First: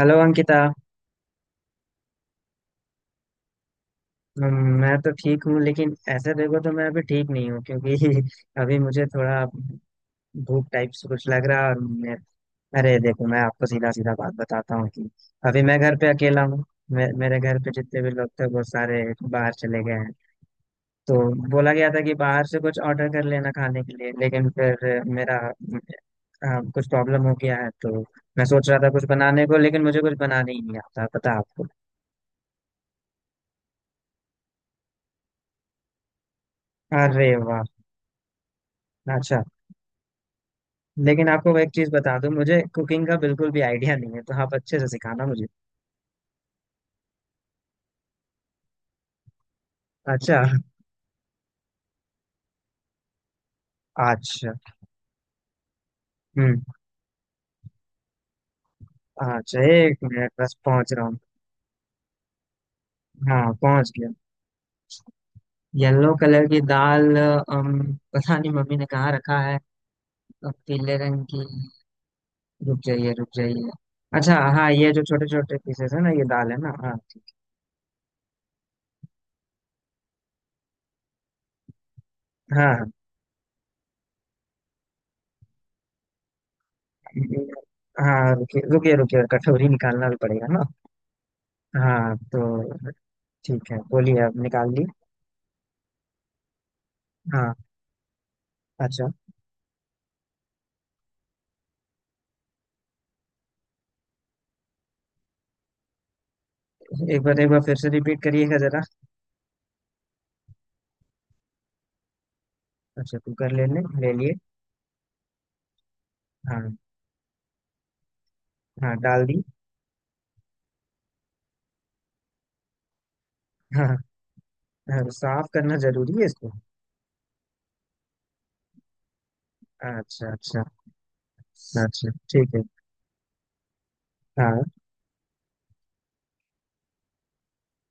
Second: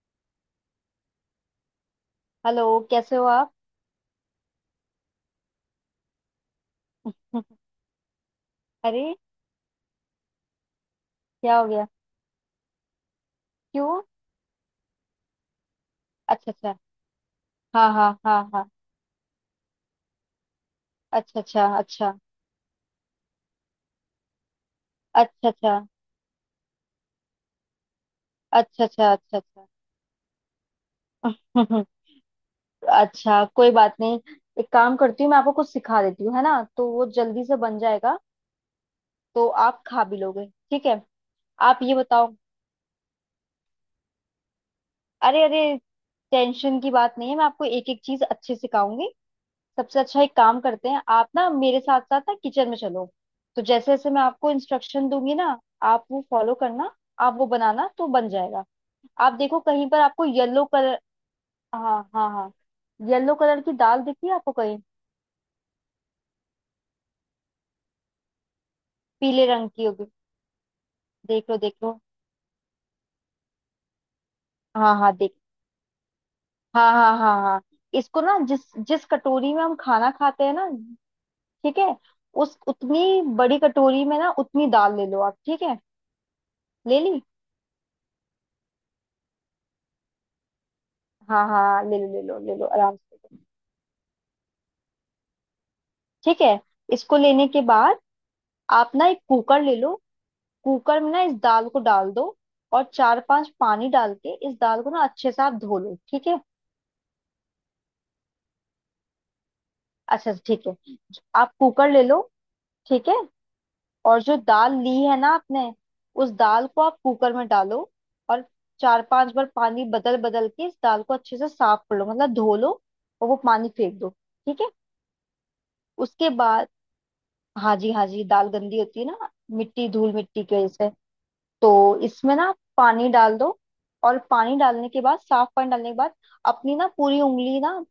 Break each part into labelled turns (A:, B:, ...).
A: Hello Ankita.
B: Hello. कैसे हो आप?
A: मैं तो ठीक हूँ, लेकिन ऐसे देखो तो मैं अभी ठीक नहीं हूँ क्योंकि अभी
B: अरे
A: मुझे थोड़ा भूख टाइप से कुछ लग
B: क्या
A: रहा
B: हो
A: है। और
B: गया?
A: मैं, अरे देखो, मैं आपको सीधा
B: क्यों?
A: सीधा बात बताता हूँ कि अभी मैं घर पे अकेला
B: अच्छा अच्छा।
A: हूँ। मेरे घर पे
B: हाँ
A: जितने
B: हाँ
A: भी लोग
B: हाँ
A: थे वो
B: हाँ।
A: सारे बाहर चले गए हैं, तो
B: अच्छा अच्छा
A: बोला गया था
B: अच्छा।
A: कि बाहर से कुछ ऑर्डर कर लेना खाने के लिए, लेकिन फिर मेरा
B: अच्छा। अच्छा
A: कुछ प्रॉब्लम हो गया है। तो मैं सोच रहा
B: अच्छा।
A: था कुछ
B: अच्छा। अच्छा
A: बनाने को, लेकिन मुझे कुछ बनाने ही नहीं आता, पता है आपको।
B: अच्छा। अच्छा, कोई बात नहीं। एक काम करती हूँ, मैं आपको कुछ सिखा देती हूँ, है ना, तो वो
A: अरे
B: जल्दी से
A: वाह।
B: बन जाएगा।
A: अच्छा,
B: तो आप खा भी लोगे। ठीक है,
A: लेकिन आपको मैं एक
B: आप
A: चीज
B: ये
A: बता दूं,
B: बताओ।
A: मुझे कुकिंग का बिल्कुल भी आइडिया नहीं है, तो आप अच्छे से सिखाना
B: अरे
A: मुझे।
B: अरे, टेंशन की बात नहीं है, मैं आपको एक एक चीज अच्छे से सिखाऊंगी। सबसे अच्छा एक
A: अच्छा
B: काम करते हैं, आप ना मेरे साथ साथ ना किचन में चलो। तो जैसे जैसे मैं आपको
A: अच्छा।
B: इंस्ट्रक्शन दूंगी ना, आप वो फॉलो
A: हम्म।
B: करना। आप वो बनाना तो बन जाएगा। आप देखो
A: अच्छा
B: कहीं
A: एक
B: पर आपको
A: मिनट, बस
B: येलो
A: पहुंच
B: कलर।
A: रहा हूँ।
B: हाँ हाँ हाँ। येलो
A: हाँ
B: कलर की
A: पहुंच
B: दाल
A: गया।
B: दिखी है आपको कहीं?
A: येलो कलर की दाल पता नहीं मम्मी ने कहाँ रखा
B: पीले
A: है।
B: रंग की होगी।
A: पीले रंग की।
B: देख लो देख लो।
A: रुक जाइए रुक जाइए। अच्छा हाँ, ये
B: हाँ
A: जो
B: हाँ
A: छोटे
B: देख।
A: छोटे पीसेस है ना, ये दाल है ना,
B: हाँ
A: हाँ
B: हाँ
A: ठीक।
B: हाँ हाँ। इसको ना जिस जिस कटोरी में हम खाना खाते हैं ना, ठीक है, उस
A: हाँ
B: उतनी बड़ी कटोरी में ना उतनी दाल ले लो आप। ठीक है, ले ली?
A: हाँ हाँ, रुकिए रुकिए रुकिए, कटोरी निकालना भी पड़ेगा ना।
B: हाँ हाँ ले लो
A: हाँ
B: ले लो ले लो
A: तो
B: आराम से।
A: ठीक है, बोलिए, अब निकाल ली।
B: ठीक है, इसको लेने
A: हाँ।
B: के बाद आप ना
A: अच्छा
B: एक कुकर ले लो। कुकर में ना इस दाल को डाल दो। और चार पांच पानी डाल के इस दाल को ना अच्छे से आप धो लो। ठीक है?
A: एक बार फिर से रिपीट करिएगा जरा।
B: अच्छा ठीक है, आप कुकर ले लो। ठीक है।
A: अच्छा कुकर ले लें, ले
B: और
A: लिए।
B: जो दाल ली है ना आपने, उस दाल
A: हाँ
B: को आप कुकर में डालो। और
A: हाँ
B: चार
A: डाल
B: पांच
A: दी।
B: बार पानी बदल बदल के इस दाल को अच्छे से साफ कर लो, मतलब धो लो। और वो पानी फेंक
A: हाँ
B: दो। ठीक है?
A: हाँ, साफ करना जरूरी है
B: उसके
A: इसको।
B: बाद, हाँ जी हाँ जी, दाल गंदी होती है ना, मिट्टी, धूल
A: अच्छा
B: मिट्टी की
A: अच्छा।
B: वजह से। तो
A: अच्छा
B: इसमें ना
A: ठीक है।
B: पानी डाल दो। और पानी
A: हाँ
B: डालने के बाद, साफ पानी डालने के बाद अपनी ना पूरी उंगली ना,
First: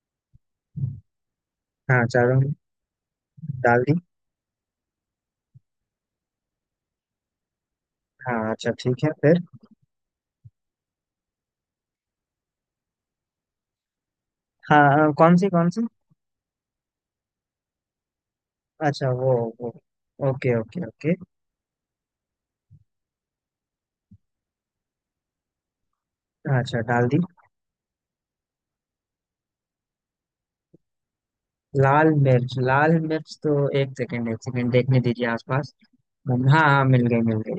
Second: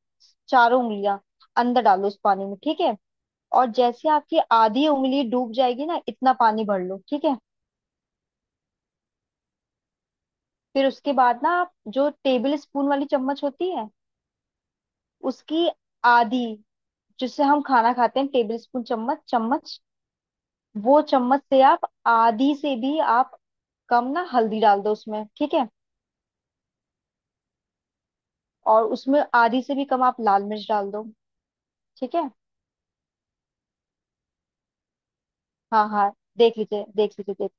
B: चारों उंगलियां अंदर
A: हाँ
B: डालो उस
A: चारों।
B: पानी में। ठीक है? और
A: डाल दी।
B: जैसे आपकी आधी उंगली डूब जाएगी ना, इतना पानी भर लो। ठीक है?
A: हाँ अच्छा ठीक है फिर।
B: फिर उसके बाद ना आप जो टेबल स्पून वाली चम्मच होती है,
A: हाँ हाँ, कौन सी कौन
B: उसकी
A: सी।
B: आधी, जिससे हम खाना खाते हैं, टेबल स्पून,
A: अच्छा
B: चम्मच
A: वो, वो
B: चम्मच,
A: ओके ओके
B: वो
A: ओके।
B: चम्मच से आप आधी से भी आप कम ना हल्दी डाल दो उसमें। ठीक है?
A: अच्छा डाल दी।
B: और उसमें आधी से भी कम आप लाल मिर्च डाल दो।
A: लाल
B: ठीक है?
A: मिर्च, लाल मिर्च तो। एक सेकेंड देखने दीजिए आसपास।
B: हाँ हाँ
A: हाँ।
B: देख लीजिए
A: हाँ मिल
B: देख
A: गई
B: लीजिए
A: मिल
B: देख
A: गई।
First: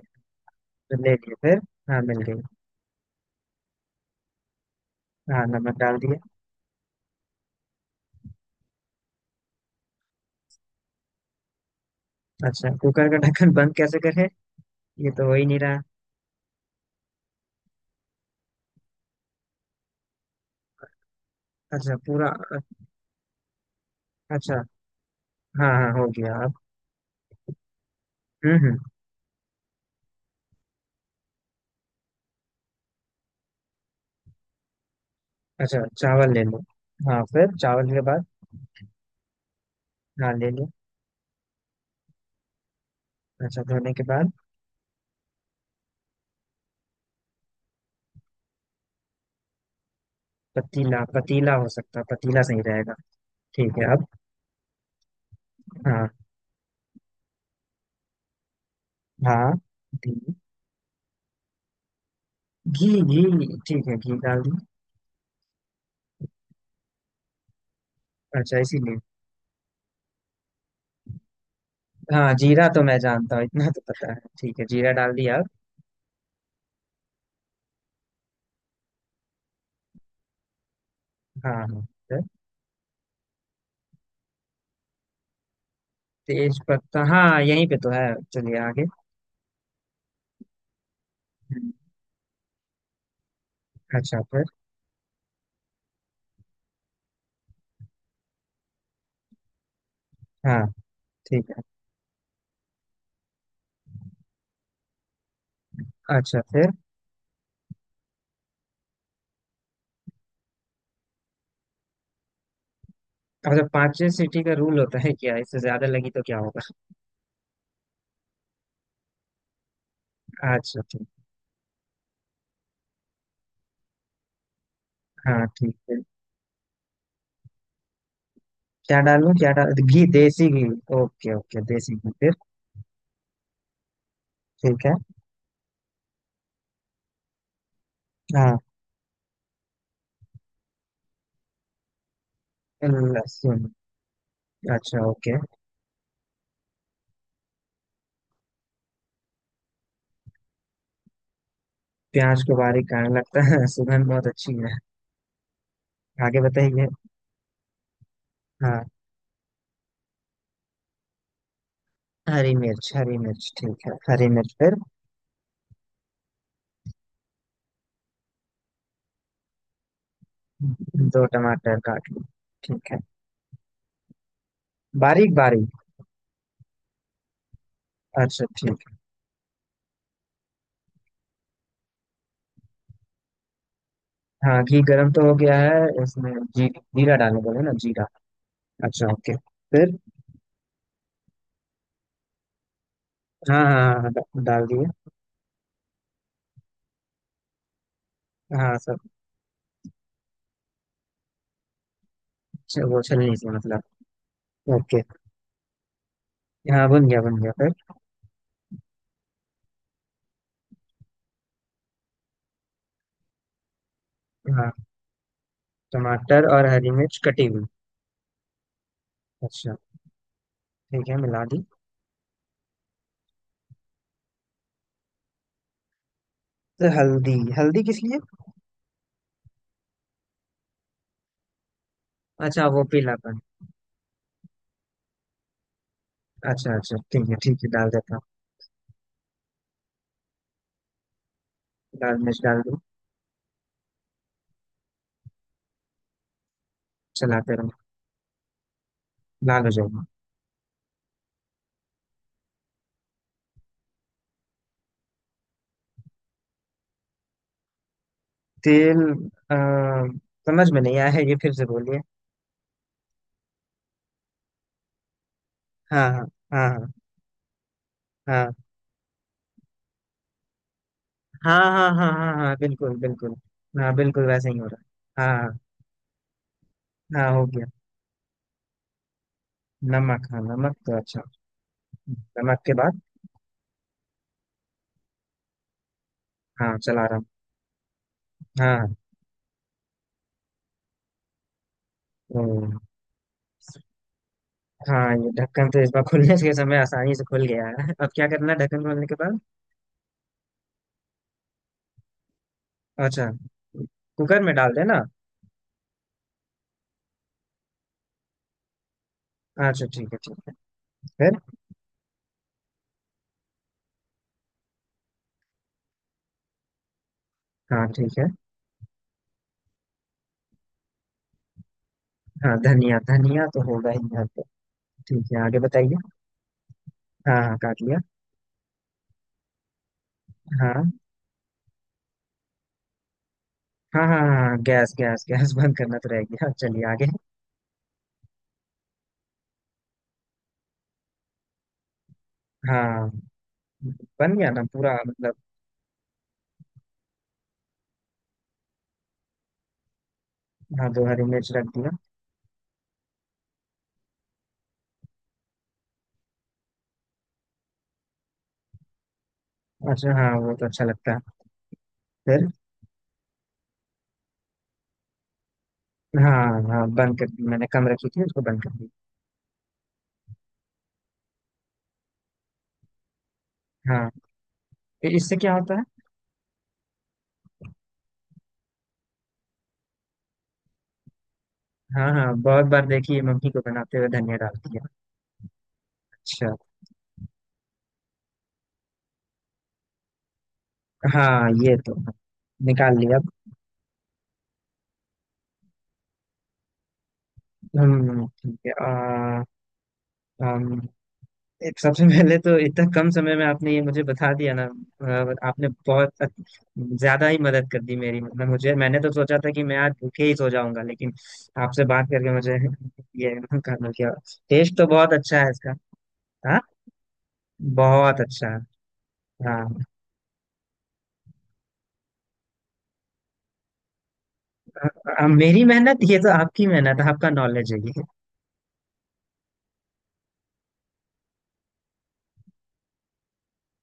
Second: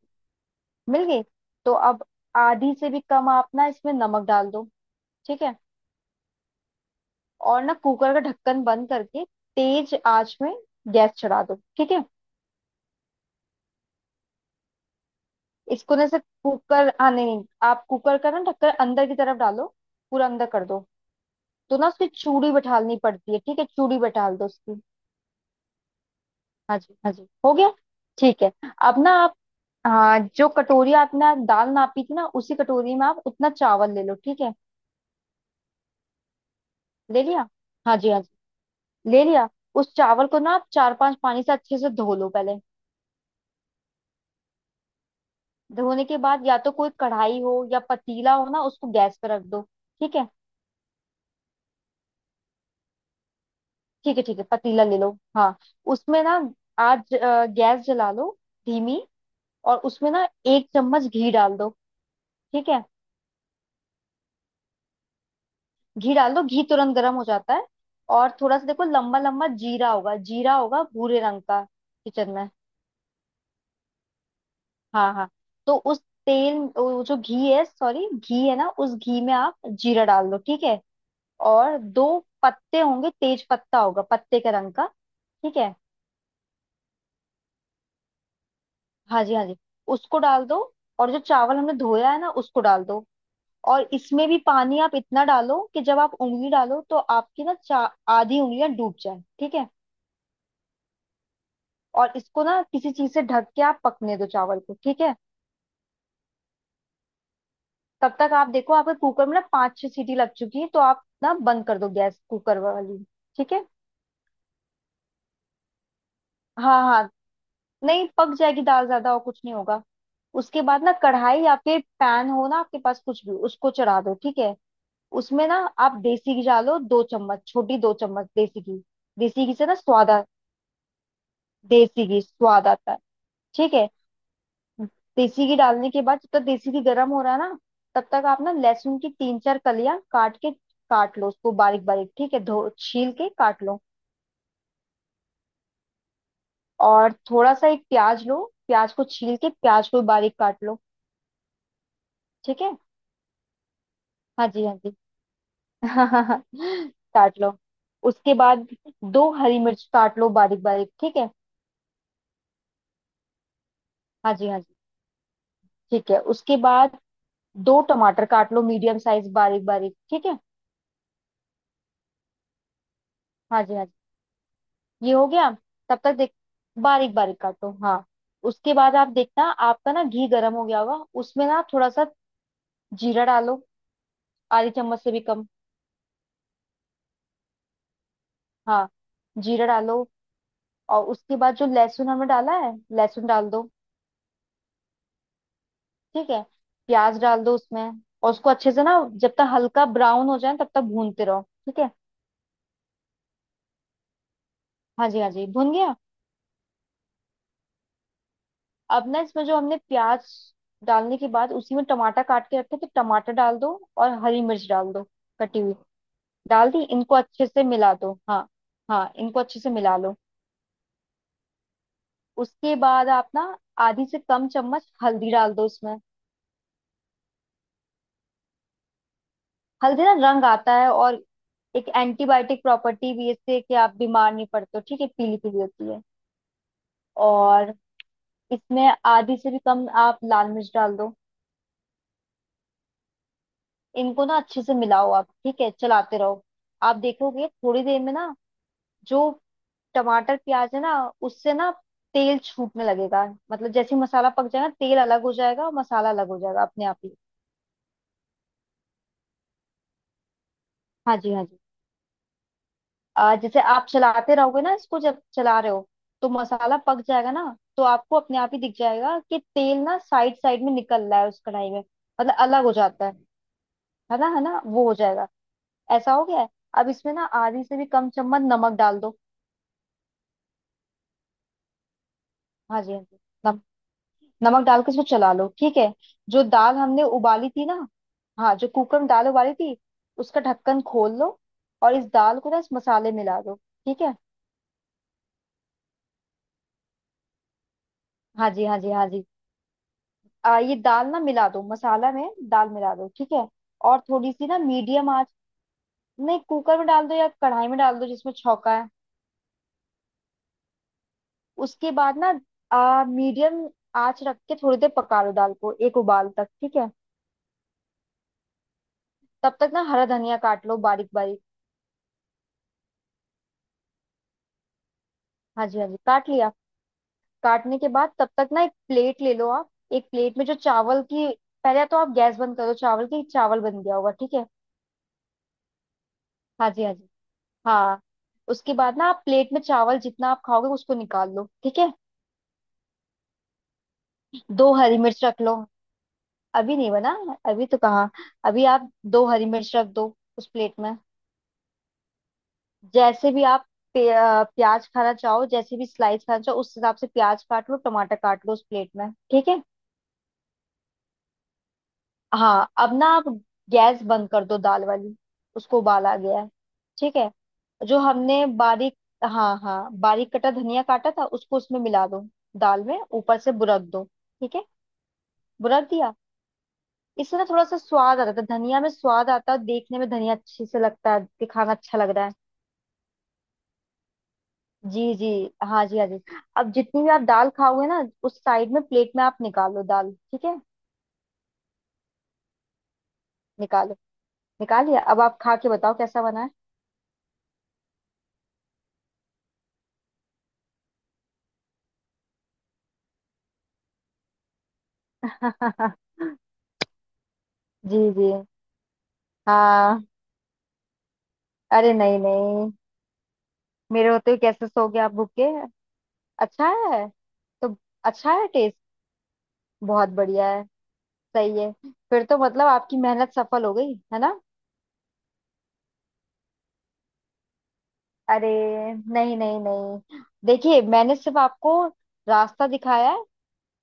B: लीजिए। मिल
A: ले
B: गई?
A: लिए फिर।
B: तो
A: हाँ
B: अब
A: मिल गई।
B: आधी से भी कम आप ना इसमें नमक डाल दो। ठीक
A: हाँ
B: है?
A: नमक डाल दिया।
B: और ना कुकर का ढक्कन बंद करके तेज आंच में गैस चढ़ा दो। ठीक है?
A: अच्छा कुकर का ढक्कन बंद कैसे करें? ये तो हो ही नहीं रहा।
B: इसको ना से कुकर, हाँ नहीं नहीं, आप कुकर का ना ढक्कन अंदर की तरफ डालो। पूरा अंदर कर दो। तो ना
A: अच्छा
B: उसकी
A: पूरा।
B: चूड़ी बैठालनी पड़ती है। ठीक है, चूड़ी बैठाल दो
A: अच्छा
B: उसकी।
A: हाँ हाँ हो गया अब।
B: हाँ जी हाँ जी, हो गया। ठीक है।
A: हम्म।
B: अब ना आप, हाँ जो कटोरी आपने दाल नापी थी ना, उसी कटोरी में आप उतना चावल ले लो। ठीक है,
A: अच्छा चावल ले लो। हाँ
B: ले लिया?
A: फिर चावल
B: हाँ
A: के
B: जी हाँ
A: बाद।
B: जी, ले लिया। उस चावल
A: हाँ
B: को
A: ले
B: ना आप
A: लो।
B: चार पांच पानी से अच्छे से धो लो पहले।
A: अच्छा धोने के बाद।
B: धोने के बाद या तो कोई कढ़ाई हो या पतीला हो ना, उसको गैस पे रख दो। ठीक है?
A: पतीला पतीला हो सकता है, पतीला सही रहेगा। ठीक है अब।
B: ठीक है ठीक है, पतीला ले लो। हाँ,
A: हाँ।
B: उसमें ना गैस जला लो, धीमी।
A: हाँ
B: और उसमें
A: घी
B: ना एक चम्मच घी डाल दो। ठीक है?
A: घी घी, ठीक है घी डाल दी।
B: घी डाल दो, घी तुरंत गर्म हो जाता है। और
A: अच्छा
B: थोड़ा सा देखो,
A: इसीलिए।
B: लंबा लंबा जीरा होगा, जीरा होगा भूरे रंग का, किचन
A: हाँ
B: में।
A: जीरा तो मैं जानता हूँ, इतना तो पता है, ठीक है जीरा डाल
B: हाँ हाँ।
A: दिया अब।
B: तो उस तेल, वो जो घी है, सॉरी घी है ना, उस घी में आप जीरा डाल दो। ठीक है?
A: हाँ
B: और
A: हाँ
B: दो
A: फिर।
B: पत्ते होंगे, तेज पत्ता होगा, पत्ते के रंग का। ठीक है?
A: तेज पत्ता हाँ यहीं पे तो है, चलिए आगे।
B: हाँ जी हाँ जी, उसको डाल दो। और जो चावल
A: हम्म।
B: हमने धोया है ना, उसको डाल दो। और
A: अच्छा
B: इसमें भी
A: फिर।
B: पानी आप इतना डालो कि जब आप उंगली डालो तो आपकी ना चा, आधी उंगलियां डूब जाए। ठीक है?
A: हाँ ठीक है।
B: और इसको ना किसी चीज से ढक के आप पकने दो चावल को। ठीक है?
A: अच्छा फिर।
B: तब तक आप देखो, आपके कुकर में ना पांच छह सीटी लग चुकी है तो आप ना बंद कर दो गैस कुकर वाली। ठीक
A: अच्छा
B: है?
A: पांचवें सीटी का रूल होता है क्या? इससे ज्यादा लगी तो क्या होगा?
B: हाँ हाँ, नहीं, पक जाएगी दाल ज्यादा, और कुछ नहीं होगा। उसके
A: अच्छा
B: बाद ना
A: ठीक।
B: कढ़ाई या फिर पैन हो ना आपके पास कुछ भी, उसको चढ़ा दो। ठीक है?
A: हाँ
B: उसमें ना
A: ठीक है।
B: आप देसी घी डालो, दो चम्मच छोटी, दो चम्मच देसी घी।
A: क्या डालूं?
B: देसी
A: क्या
B: घी से
A: डाल,
B: ना
A: घी,
B: स्वाद आ,
A: देसी घी। ओके ओके देसी
B: देसी
A: घी
B: घी
A: फिर।
B: स्वाद आता है। ठीक है?
A: ठीक है।
B: देसी घी डालने के बाद जब तक देसी घी गर्म हो रहा है ना, तब तक आप ना
A: हाँ
B: लहसुन की तीन चार कलियां काट के, काट लो उसको बारीक बारीक। ठीक है, धो छील के काट
A: लहसुन।
B: लो।
A: अच्छा ओके।
B: और थोड़ा सा एक प्याज लो, प्याज को छील के प्याज को बारीक काट लो।
A: प्याज को
B: ठीक है?
A: बारीक काटने लगता है सुगंध बहुत
B: हाँ
A: अच्छी
B: जी हाँ
A: है।
B: जी।
A: आगे बताइए।
B: काट लो। उसके बाद
A: हाँ।
B: दो हरी मिर्च काट लो बारीक बारीक। ठीक है?
A: हरी मिर्च, हरी मिर्च ठीक है, हरी
B: हाँ जी
A: मिर्च
B: हाँ जी।
A: फिर।
B: ठीक है, उसके बाद दो टमाटर काट लो, मीडियम साइज, बारीक बारीक। ठीक है?
A: दो टमाटर काट लो, ठीक है,
B: हाँ जी हाँ जी, ये हो
A: बारीक
B: गया।
A: बारीक।
B: तब तक देख, बारीक बारीक काटो, हाँ।
A: अच्छा
B: उसके
A: ठीक।
B: बाद आप देखना, आपका ना घी गर्म हो गया होगा, उसमें ना थोड़ा सा जीरा डालो,
A: हाँ
B: आधी
A: घी
B: चम्मच
A: गर्म
B: से भी
A: तो हो
B: कम।
A: गया है इसमें जी। जीरा डालने बोले ना, जीरा।
B: हाँ,
A: अच्छा ओके
B: जीरा डालो।
A: फिर।
B: और उसके बाद जो लहसुन हमने डाला है, लहसुन डाल
A: हाँ
B: दो।
A: हाँ हाँ, डाल दिया।
B: ठीक है? प्याज डाल दो उसमें। और उसको अच्छे
A: हाँ
B: से ना
A: सब।
B: जब तक हल्का ब्राउन हो जाए तब तक भूनते रहो। ठीक है?
A: वो छलनी से मतलब। ओके।
B: हाँ जी हाँ जी, भून गया।
A: हाँ बन गया फिर।
B: अब ना इसमें जो हमने प्याज डालने के बाद उसी में टमाटर काट के रखे थे, टमाटर डाल दो और हरी मिर्च
A: हाँ
B: डाल दो, कटी हुई।
A: टमाटर और
B: डाल दी?
A: हरी
B: इनको
A: मिर्च कटी
B: अच्छे से
A: हुई।
B: मिला दो, हाँ हाँ, इनको अच्छे से
A: अच्छा
B: मिला लो।
A: ठीक है मिला दी।
B: उसके बाद आप ना आधी से कम चम्मच हल्दी डाल दो इसमें।
A: तो हल्दी, हल्दी किस लिए?
B: हल्दी ना रंग आता है, और एक एंटीबायोटिक
A: अच्छा वो
B: प्रॉपर्टी भी है
A: पीलापन।
B: इससे कि आप बीमार नहीं पड़ते हो। ठीक है, पीली पीली होती है।
A: अच्छा अच्छा ठीक है, ठीक है
B: और
A: डाल देता हूँ।
B: इसमें आधी से भी कम आप लाल मिर्च डाल दो।
A: लाल मिर्च डाल दूँ।
B: इनको ना अच्छे से मिलाओ आप। ठीक है, चलाते रहो। आप देखोगे
A: चलाते रहो।
B: थोड़ी देर में ना, जो
A: लाल हो जाएगी।
B: टमाटर प्याज है ना, उससे ना तेल छूटने लगेगा। मतलब जैसे ही मसाला पक जाएगा, तेल अलग हो जाएगा और मसाला अलग हो जाएगा अपने आप ही।
A: तेल। आ, समझ में नहीं आया
B: हाँ
A: है
B: जी
A: ये,
B: हाँ
A: फिर
B: जी।
A: से बोलिए।
B: जैसे आप चलाते रहोगे ना इसको, जब चला रहे हो
A: हाँ
B: तो मसाला
A: हाँ
B: पक जाएगा ना, तो आपको अपने आप
A: हाँ
B: ही दिख जाएगा कि तेल ना साइड साइड में निकल रहा है उस
A: हाँ
B: कढ़ाई में,
A: हाँ हाँ हाँ हाँ
B: मतलब
A: हाँ हाँ,
B: अलग हो
A: बिल्कुल
B: जाता है।
A: बिल्कुल। हाँ
B: है
A: बिल्कुल
B: ना, है
A: वैसे ही
B: ना,
A: हो
B: वो हो
A: रहा है
B: जाएगा।
A: हाँ।
B: ऐसा हो गया है। अब इसमें
A: हाँ
B: ना
A: हाँ, हो
B: आधी
A: गया।
B: से भी कम चम्मच नमक डाल दो।
A: नमक, हाँ नमक तो अच्छा। नमक के
B: हाँ जी
A: बाद।
B: हाँ जी। नम, नमक डाल के इसको चला लो। ठीक है? जो दाल
A: हाँ
B: हमने
A: चला रहा हूँ।
B: उबाली थी ना, हाँ जो
A: हाँ।
B: कुकर में दाल उबाली थी, उसका ढक्कन खोल लो। और इस दाल को ना इस
A: हम्म।
B: मसाले में मिला दो। ठीक है?
A: हाँ ये ढक्कन तो इस बार खुलने के समय आसानी से खुल गया है, अब क्या
B: हाँ
A: करना है
B: जी हाँ
A: ढक्कन
B: जी
A: खोलने
B: हाँ
A: के
B: जी।
A: बाद?
B: ये दाल ना मिला दो मसाला में, दाल मिला दो।
A: अच्छा
B: ठीक है? और थोड़ी
A: कुकर
B: सी
A: में
B: ना
A: डाल देना।
B: मीडियम आंच, नहीं कुकर में डाल दो या कढ़ाई में डाल दो जिसमें छौंका है।
A: अच्छा ठीक है, ठीक है फिर।
B: उसके बाद ना मीडियम आंच रख के थोड़ी देर पका लो दाल को, एक उबाल तक। ठीक है?
A: हाँ ठीक है।
B: तब तक ना हरा धनिया काट लो बारीक बारीक।
A: हाँ धनिया, धनिया तो होगा ही घर पे। ठीक है आगे
B: हाँ जी हाँ जी,
A: बताइए।
B: काट लिया।
A: हाँ हाँ
B: काटने
A: काट
B: के
A: लिया।
B: बाद तब तक ना एक प्लेट ले लो आप, एक प्लेट में जो
A: हाँ
B: चावल की, पहले तो आप गैस बंद करो, चावल की, चावल बन गया
A: हाँ
B: होगा।
A: हाँ
B: ठीक
A: हाँ
B: है?
A: हाँ, गैस गैस गैस बंद करना तो रह गया,
B: हाँ जी
A: चलिए
B: हाँ
A: आगे।
B: जी हाँ। उसके बाद ना आप प्लेट में चावल जितना आप खाओगे उसको निकाल लो। ठीक है?
A: हाँ बन गया ना
B: दो
A: पूरा
B: हरी मिर्च
A: मतलब।
B: रख लो। अभी नहीं बना, अभी तो कहाँ। अभी आप दो हरी मिर्च रख दो उस प्लेट
A: हाँ
B: में।
A: दो हरी मिर्च रख दिया।
B: जैसे भी आप प्याज खाना चाहो, जैसे भी स्लाइस खाना चाहो उस हिसाब से प्याज काट लो, टमाटर काट लो उस प्लेट में। ठीक है?
A: अच्छा हाँ वो तो अच्छा लगता है, फिर।
B: हाँ, अब ना आप गैस बंद कर दो दाल वाली, उसको उबाल आ गया है।
A: हाँ हाँ
B: ठीक
A: बंद कर
B: है?
A: दी, मैंने कम
B: जो
A: रखी थी उसको
B: हमने
A: बंद कर दिया।
B: बारीक, हाँ हाँ बारीक कटा धनिया काटा था, उसको उसमें मिला दो, दाल में ऊपर से बुरक दो।
A: हाँ
B: ठीक है?
A: तो इससे क्या होता है?
B: बुरक दिया? इससे ना थोड़ा सा स्वाद आता है, धनिया में स्वाद आता है, और देखने में धनिया अच्छी से लगता है, दिखाना अच्छा
A: हाँ
B: लग रहा है।
A: हाँ बहुत बार देखिए मम्मी को बनाते हुए धनिया डालती है।
B: जी जी, हाँ जी हाँ जी।
A: अच्छा।
B: अब जितनी भी आप दाल खाओगे ना, उस साइड में प्लेट में आप निकालो दाल। ठीक है,
A: हाँ ये तो है। निकाल लिया।
B: निकालो। निकालिए। अब आप खा के बताओ कैसा बना
A: ठीक है। हम, एक, सबसे पहले तो इतना कम समय में आपने ये मुझे बता दिया ना,
B: है।
A: आपने बहुत ज्यादा ही मदद कर दी
B: जी
A: मेरी,
B: जी,
A: मतलब मुझे, मैंने तो सोचा था कि मैं आज
B: हाँ।
A: भूखे ही सो जाऊंगा, लेकिन आपसे
B: अरे
A: बात
B: नहीं
A: करके मुझे
B: नहीं,
A: ये, करना
B: मेरे
A: क्या।
B: होते हुए कैसे
A: टेस्ट तो
B: सो गया
A: बहुत
B: आप
A: अच्छा है
B: भूखे?
A: इसका। हाँ
B: अच्छा है? तो
A: बहुत
B: अच्छा है
A: अच्छा है।
B: टेस्ट।
A: हाँ
B: बहुत बढ़िया है, सही है। फिर तो मतलब आपकी मेहनत सफल हो गई है ना?
A: मेरी मेहनत, ये तो आपकी मेहनत, आपका नॉलेज है ये।
B: अरे नहीं नहीं नहीं, देखिए मैंने सिर्फ आपको रास्ता दिखाया है,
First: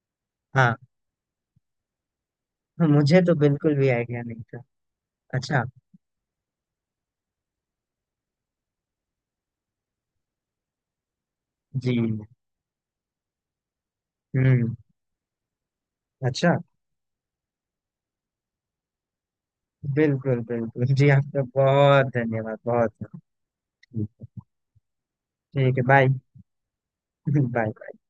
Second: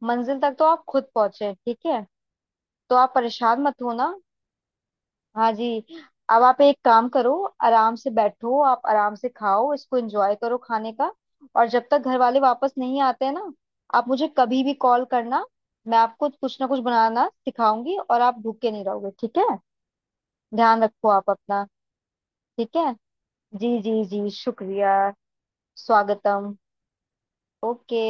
B: मंजिल तक तो
A: हाँ
B: आप खुद पहुंचे। ठीक है, तो आप
A: मुझे तो
B: परेशान
A: बिल्कुल
B: मत
A: भी
B: होना।
A: आइडिया नहीं था।
B: हाँ
A: अच्छा।
B: जी। अब आप एक काम करो, आराम से बैठो, आप आराम से खाओ, इसको एंजॉय करो खाने का। और जब
A: जी।
B: तक घर वाले वापस नहीं आते हैं ना, आप मुझे कभी भी
A: हम्म।
B: कॉल करना, मैं आपको
A: अच्छा।
B: कुछ ना कुछ बनाना सिखाऊंगी और आप भूखे नहीं रहोगे। ठीक है?
A: बिल्कुल
B: ध्यान
A: बिल्कुल
B: रखो
A: जी,
B: आप
A: आपका
B: अपना।
A: बहुत धन्यवाद,
B: ठीक है,
A: बहुत बहुत।
B: जी जी
A: ठीक,
B: जी, शुक्रिया।
A: ठीक है, बाय
B: स्वागतम।
A: बाय।
B: ओके।